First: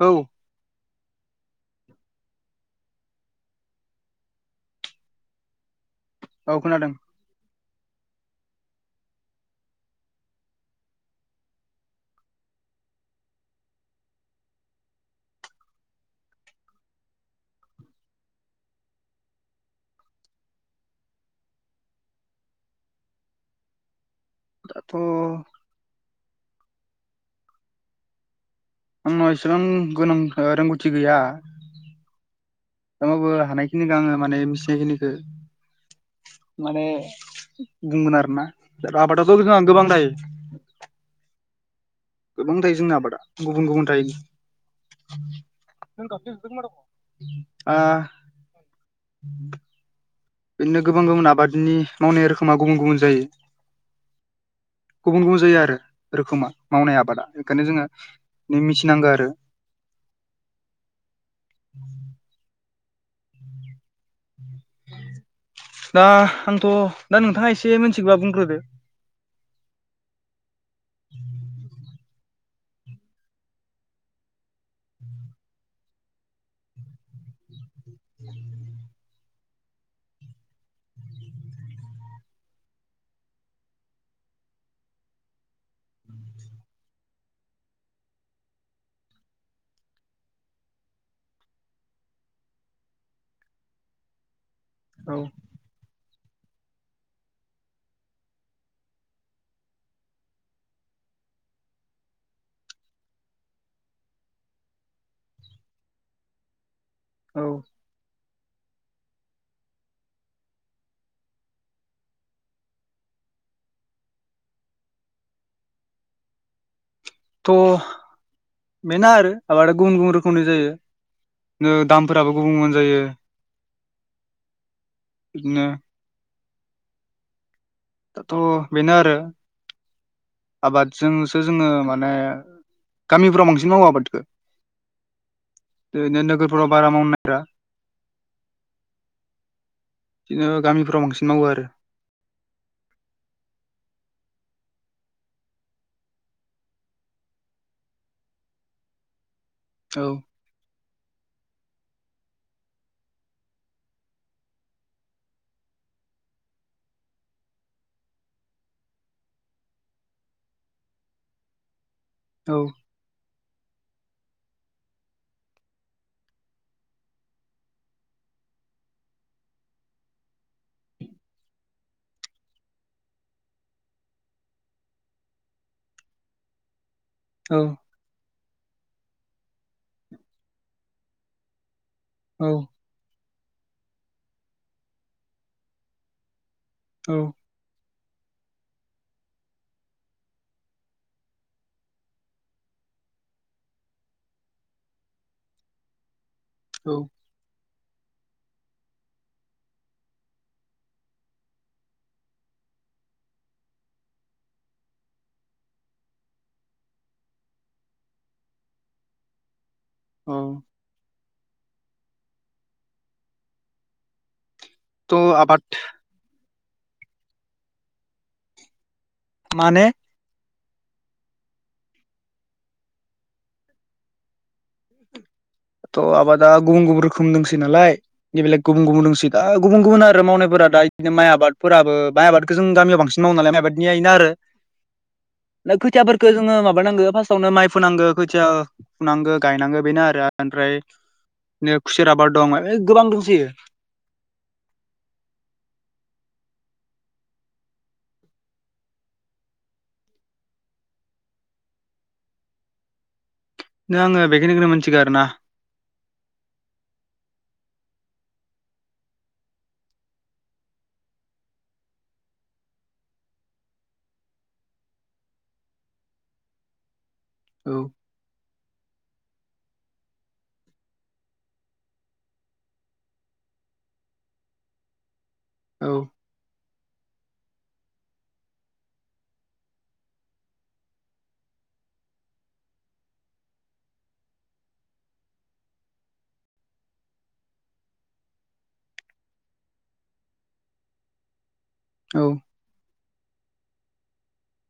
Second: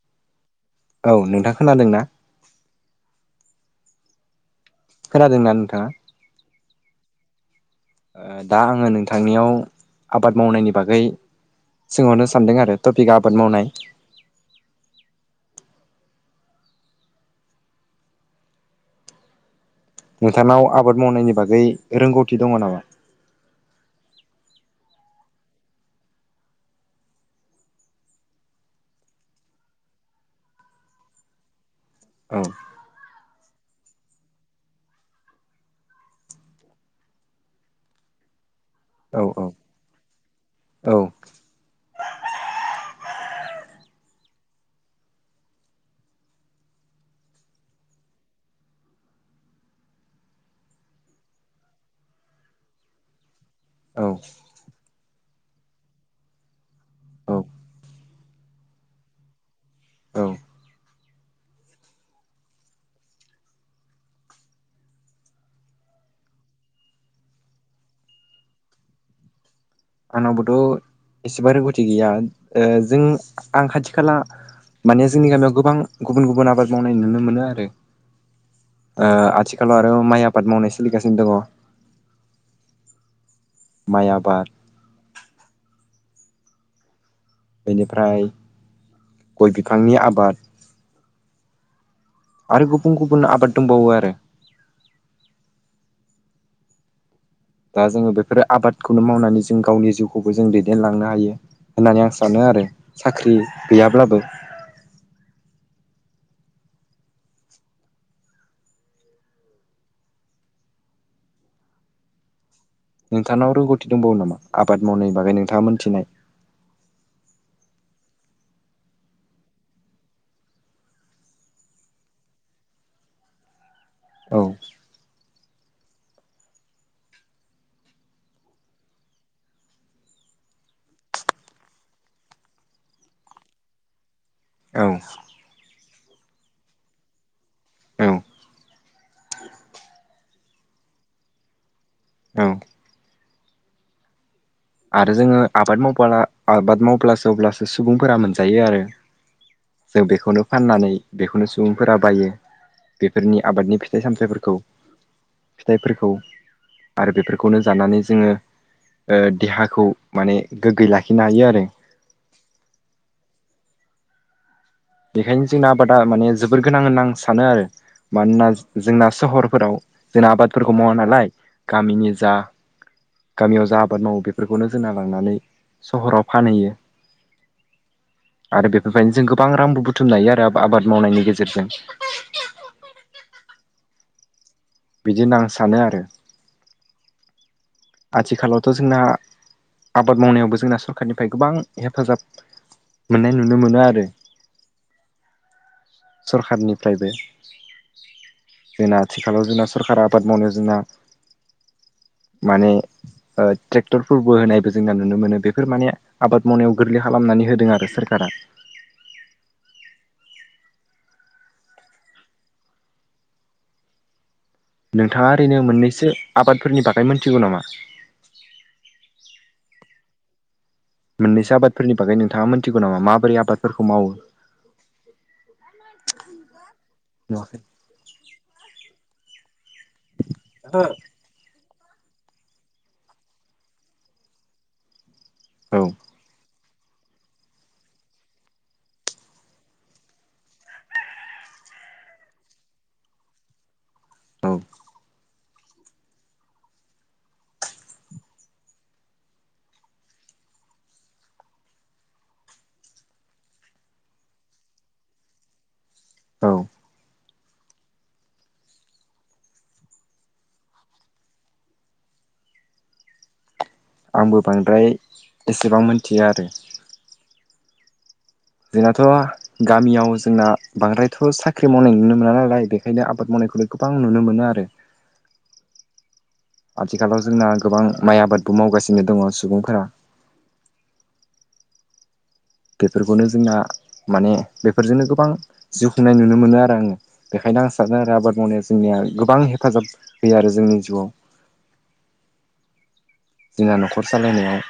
औ औ नोंथां खोनादोंना? खोनादोंना नोंथाङा? औ खोनादों ओ दा आङो नोंथांनियाव आबाद मावनायनि बागै सोंहरनो सानदों आरो टपिकआ आबाद मावनाय नोंथांनाव आबाद मावनायनि बागै रोंगौथि दङ' नामा? दाथ' आंनाव एसेबां गोनां रोंगौथि गैया औ थेवबाबो हानायखिनिखौ आङो माने मिथिनाय खिनिखौ माने बुंगोन आरोना औ आबादाथ' औ जोंना गोबां थायो औ गोबां थायो जोंना आबादा गुबुन गुबुन थायो ओ [inaudible] बिदिनो गोबां गुबुन आबादनि मावनाय रोखोमा गुबुन गुबुन जायो औ गुबुन गुबुन जायो आरो रोखोमा मावनाय आबादा औ ओंखायनो जोङो नों मिथिनांगो आरो औ [inaudible] [inaudible] दा आंथ दा नोंथाङा एसे मिथिगोबा बुंग्रोदो आंनावबोथ एसेबा रोंगौथि गैया जों आं खाथि खाला माने जोंनि गामियाव गोबां गुबुन गुबुन आबाद मावनाय नुनो मोनो आरो ओ आथिखालाव आरो माइ आबाद मावनाय सोलिगासिनो दङ माइ आबाद बेनिफ्राय गय बिफांनि आबाद आरो गुबुन गुबुन आबाद दंबावो आरो औ दा जोङो बेफोरो आबादखौनो मावनानै जों गावनि जिउखौबो जों दैदेनलांनो हायो होननानै आं सानो आरो साख्रि गैयाब्लाबो औ नोंथांनाव रोंगौथि दंबावो नामा आबाद मावनायनि बागै नोंथाङा मोनथिनाय थ बेनो आरो आबादा गुबुन गुबुन रोखोमनि जायो नो दामफोराबो गुबुन गुबुन जायो औ बिदिनो दाथ बेनो आरो आबादजोंसो जोङो माने गामिफ्राव बांसिन मावो आबादखौ औ ओरैनो नोगोरफोराव बारा मावनो नागिरा औ बिदिनो गामिफोराव बांसिन मावो आरो औ आरो जोङो आबाद मावबाला आबाद मावब्लासो अब्लासो सुबुंफोरा मोनजायो आरो जों औ बेखौनो फाननानै बेखौनो सुबुंफोरा बायो बेफोरनि आबादनि फिथाइ सामथाइफोरखौ फिथाइफोरखौ आरो बेफोरखौनो जानानै जोङो ओ देहाखौ माने गोग्गोयै लाखिनो हायो आरो औ बेखायनो जोंना आबादा माने जोबोर गोनां होनना आं सानो आरो मानोना जोंना सहरफोराव जोंना आबादफोरखौ मावा नालाय गामिनि जा गामियाव जा आबाद मावो बेफोरखौनो जोंना लांनानै सहराव फानहैयो औ आरो बेफोरबायदिनो जों गोबां रांबो बुथुमनो हायो आरो आबाद मावनायनि गेजेरजों औ बिदिनो होनना आं सानो आरो औ आथिखालावथ जोंना आबाद मावनायावबो जोंना सरखारनिफ्राय गोबां हेफाजाब मोननाय नुनो मोनो आरो सरखारनिफ्रायबो औ जोंना आथिखालाव जोंना सरकारा आबाद मावनाय जोंना माने ओ ट्रेक्टरफोरबो होनायबो जोंना नुनो मोनो बेफोर माने आबाद मावनायाव गोरलै खालामनानै होदों आरो सोरखारा औ नोंथाङा थ' ओरैनो आबाद मोननैसो आबादफोरनि बागै मोनथिगौ नामा माने मोननैसो आबादफोरनि बागै नोंथांङा मोनथिगौ नामा माबोरै आबादफोरखौ मावो दाथ आबादा गुबुन गुबुन रोखोमनि दोसोयोनालाय बेलेग गुबुन गुबुन लोंहोयो दा गुबुन गुबुन आरो मावनायफोरा दा बिदिनो माइ आबाद फोराबो माइ आबादखौ जों गामियाव बांसिन मावो नालाय माइ आबादनिया इनो आरो औ खोथियाफोर खो जोङो माबानांगो फार्स्टआवनो माइ फुनांगो खोथिया फुनांगो गायनांगो बेनो आरो ओमफ्राय बिदिनो खुसेर आबाद दं गोबां दंसैयो औ नो आङो बेखिनिखौनो मोनथिगौ आरोना औ आंबो बांद्राय एसेबां मोनथिया आरो औ जोंनाथ गामियाव जोंना बांद्रायथ साख्रि मावनाय नुनो मोना नालाय बेखायनो आबाद मावनायखौनो गोबां नुनो मोनो आरो [inaudible] औ आथिखालाव जोंना गोबां माइ आबादबो मावगासिनो दङ सुबुंफोरा बेफोरखौनो जोंना माने बेफोरजोंनो गोबां जिउ खुंनाय नुनो मोनो आरो आङो बेखायनो आं सानो आरो आबाद मावनाया जोंनिया गोबां हेफाजाब होयो आरो जोंनि जिउआव औ जोंना न'खर सालायनायाव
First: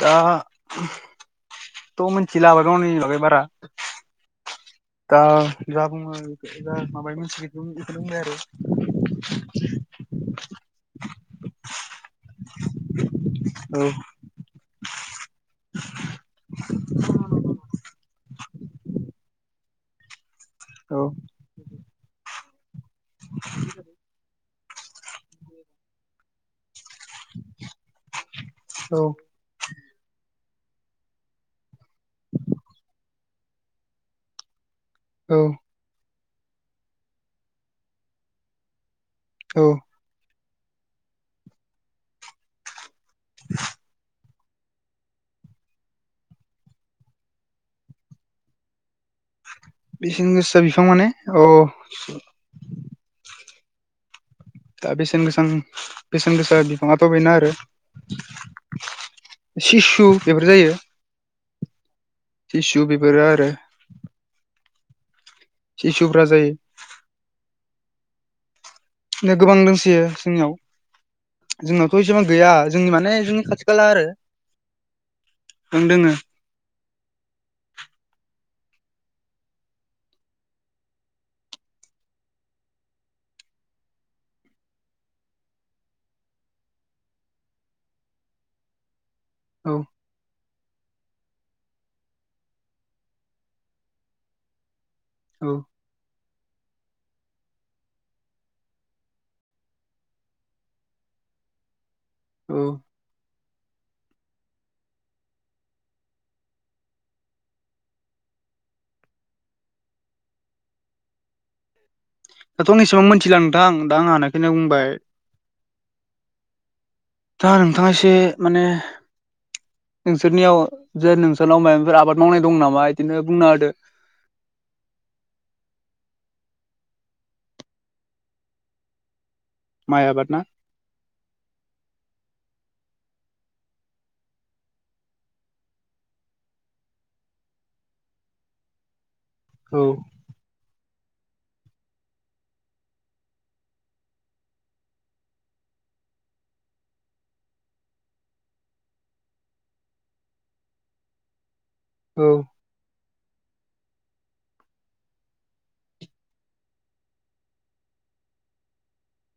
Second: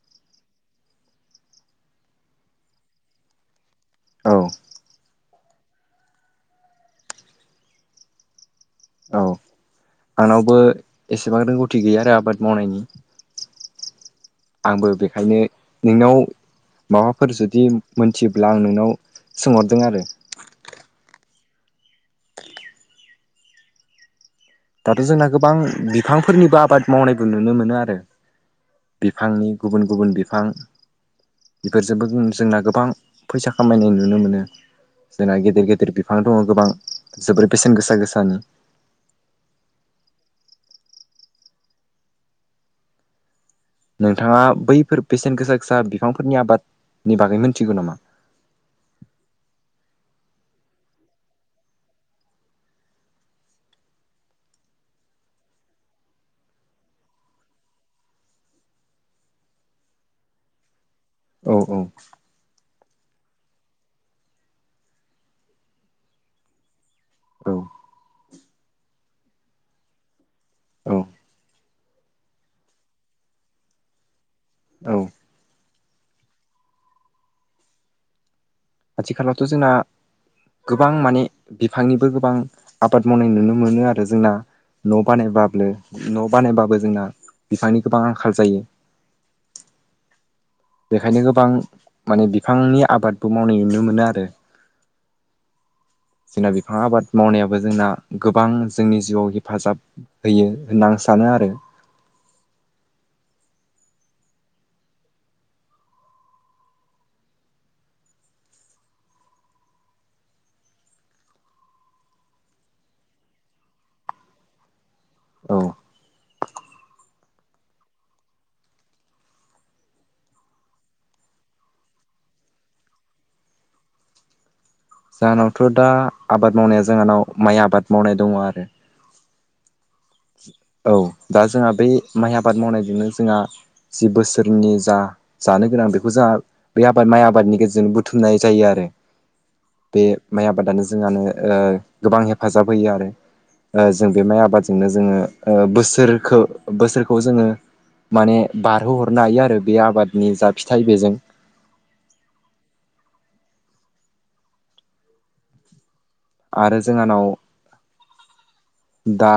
दाथ मोनथिला गावनि माबे बारा औ दा जा बुङो जा माबायो मोनथियो बेखौनो बुंबाय आरो औ आंनावबो एसेबां रोंगौथि गैया आरो आबाद मावनायनि औ आंबो बेखायनो नोंनाव माबाफोर जुदि मोनथियोब्ला आं नोंनाव सोंहरदों आरो औ [inaudible] दाथ जोंना गोबां बिफांफोरनिबो आबाद मावनायखौ नुनो मोनो आरो औ बिफांनि गुबुन गुबुन बिफां बेफोरजोंबो जोंना गोबां फैसा खामायनाय नुनो मोनो जोंना औ गेदेर गेदेर बिफां दङ गोबां जोबोर बेसेन गोसा गोसानि औ [inaudible] नोंथाङा बैफोर बेसेन गोसा गोसा बिफांफोरनि आबादनि बागै मोनथिगौ नामा बेसेन गोसा बिफां माने अ [inaudible] दा बेसेन गोसा बेसेन गोसा बिफाङाथ बेना आरो सिसु बेफोर जायो औ औ सिसु बेफोरो आरो सिसुफोरा जायो औ गोबां दोंसोयो जोंनियाव औ जोंनावथ एसेबां गैया जोंनि माने जोंनि खाथि खाला आरो औ दोंङो आथिखालावथ' जोंना गोबां माने बिफांनिबो गोबां आबाद मावनाय नुनो मोनो आरो जोंना न' बानायबाब न' बानायबाबो जोंना बिफांनि गोबां आंखाल जायो औ बेखायनो गोबां माने बिफांनि आबादबो मावनाय नुनो मोनो आरो औ जोंना बिफां आबाद मावनायाबो जोंना गोबां जोंनि जिउआव हेफाजाब होयो होनना आं सानो आरो औ दाथ' एसेबां मोननथिला नोंथां दा आं हानायखोनो बुंबाय औ दा नोंथाङा एसे माने नोंसोरनियाव जे नोंसोरनाव माबाफोर आबाद मावनाय दं नामा बिदिनो बुंना होदो जाहोनावथ' दा आबाद मावनाया जोंहानाव माइ आबाद मावनाय दङ आरो माय आबाद ना औ दा जोंहा बै माइ आबाद मावनायजोंनो जोंहा जि बोसोरनि जा जानो गोनां बेखौ जा बे आबाद माइ आबादनि गेजेरजों बुथुमनाय जायो आरो औ बे माइ आबादानो जोंहानो गोबां हेफाजाब होयो आरो जों बे माइ आबाद बिनो जोङो बोसोरखौ बोसोरखौ जोङो माने बारहोहरनो हायो आरो बे आबादनि जा फिथाइ बेजों औ आरो जोंहानाव दा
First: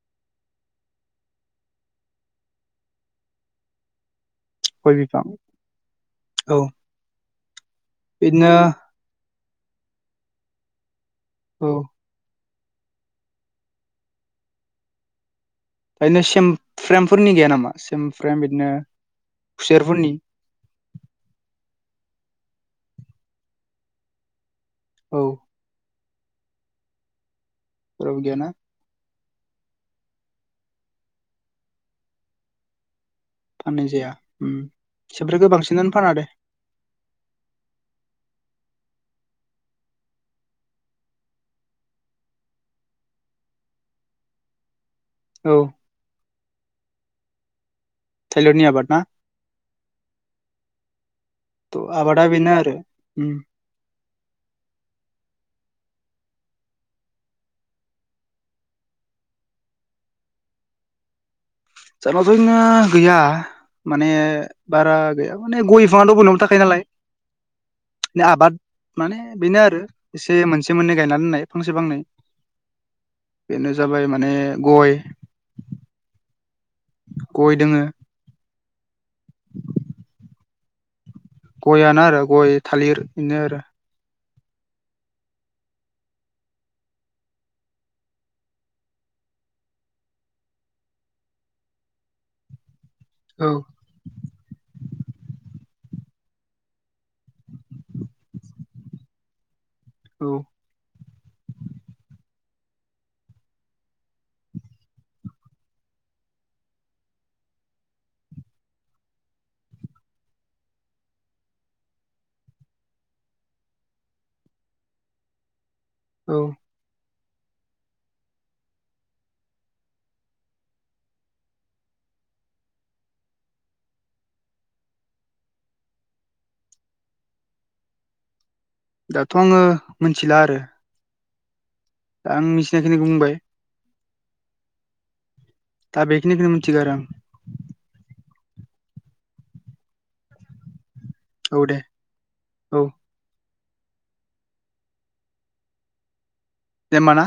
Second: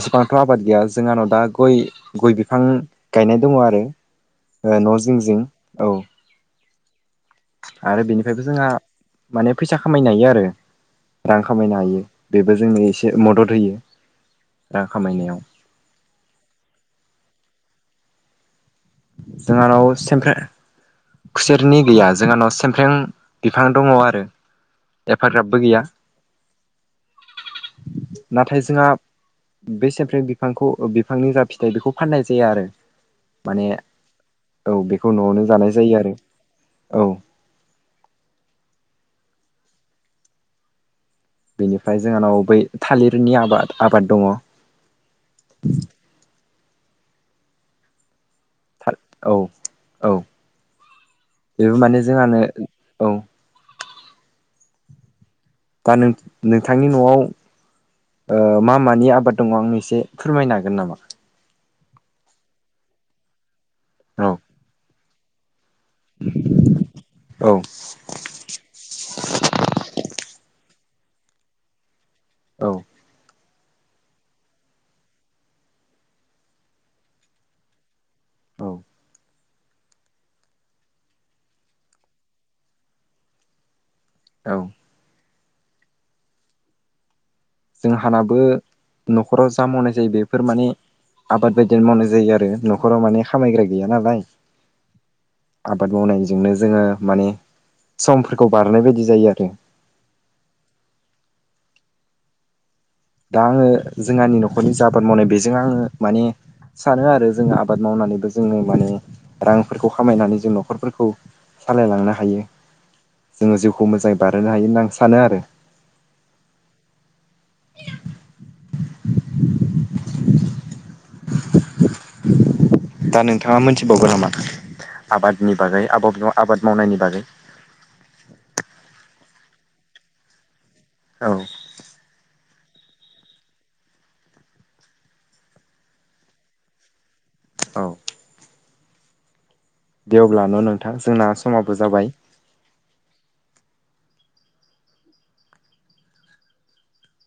एसेबांथ' आबाद गैया जोंहानाव दा गय गय बिफां गायनाय दङ आरो ओ गय न' जिं बिफां जिं औ औ आरो बेनिफ्रायबो बिदिनो जोंहा माने फैसा खामायनो हायो आरो रां औ खामायनो हायो बेबो जोंनो एसे मदद होयो रां खामायनायाव खायनो सेम फ्रेमफोरनि गैया नामा सेम फ्रेम बिदिनो जोंहानाव खुसेरफोरनि सेमफ्रेम खुसेरनि गैया जोंहानाव सेमफ्रेम बिफां दङ आरो औ एफाग्राबबो गैया जेरावबो गैयाना नाथाय जोंहा बे सेमफ्रेम बिफांखौ बिफांनि जा फिथाइ बेखौ फाननाय जाया आरो माने फाननाय जाया उम औ बेखौ न'आवनो सेमफ्रेमखौ जानाय बांसिनानो जायो फाना आरो दे औ बेनिफ्राय जोंहानाव बै थालिरनि आबाद आबाद दङ औ थायल'नि आबाद था ना औ औ बेबो थ' माने आबादा जोंहानो बेनो आरो औ उम दा नों नोंथांनि न'आव ओ मा मानि आबाद दङ आंनो एसे फोरमायनो हागोन नामा जोंहानाव जोंना गैया माने औ बारा गैया माने गय [unintelligible] थाखायो नालाय औ आबाद माने बेनो आरो एसे मोनसे मोननै गायनानै होननाय फांसे फांनै औ बेनो जाबाय माने गय गय दोङो औ गयानो आरो गय थालिर बेनो आरो औ जोंहानाबो न'खराव जा मावनाय जायो बेफोर माने आबाद बायदिनो मावनाय जायो आरो न'खराव माने औ खामायग्रा गैया नालाय आबाद मावनायजोंनो जोङो माने समफोरखौ बारहोनाय बायदि जायो आरो औ दा आङो जोंहानि न'खरनि आबाद मावनाय बेजों आङो माने सानो आरो जोङो आबाद मावनानैबो जोङो माने रांफोरखौ खामायनानै जों न'खरफोरखौ सालायलांनो हायो जोङो जिउखौ मोजाङै बारहोनो हायो होनना आं सानो आरो औ [inaudible] दा नोंथाङा मोनथिबावगोन नामा आबादनि बागै आबाद आबाद मावनायनि बागै दाथ' आङो मिथिला आरो औ दा आं मिथिनायखिनिखो बुंबाय दा बे खिनिखोनो मिथिगो आरो आं औ दे अब्ला न' नोंथां जोंना औ दे समाबो जाबाय औ दे होमबा ना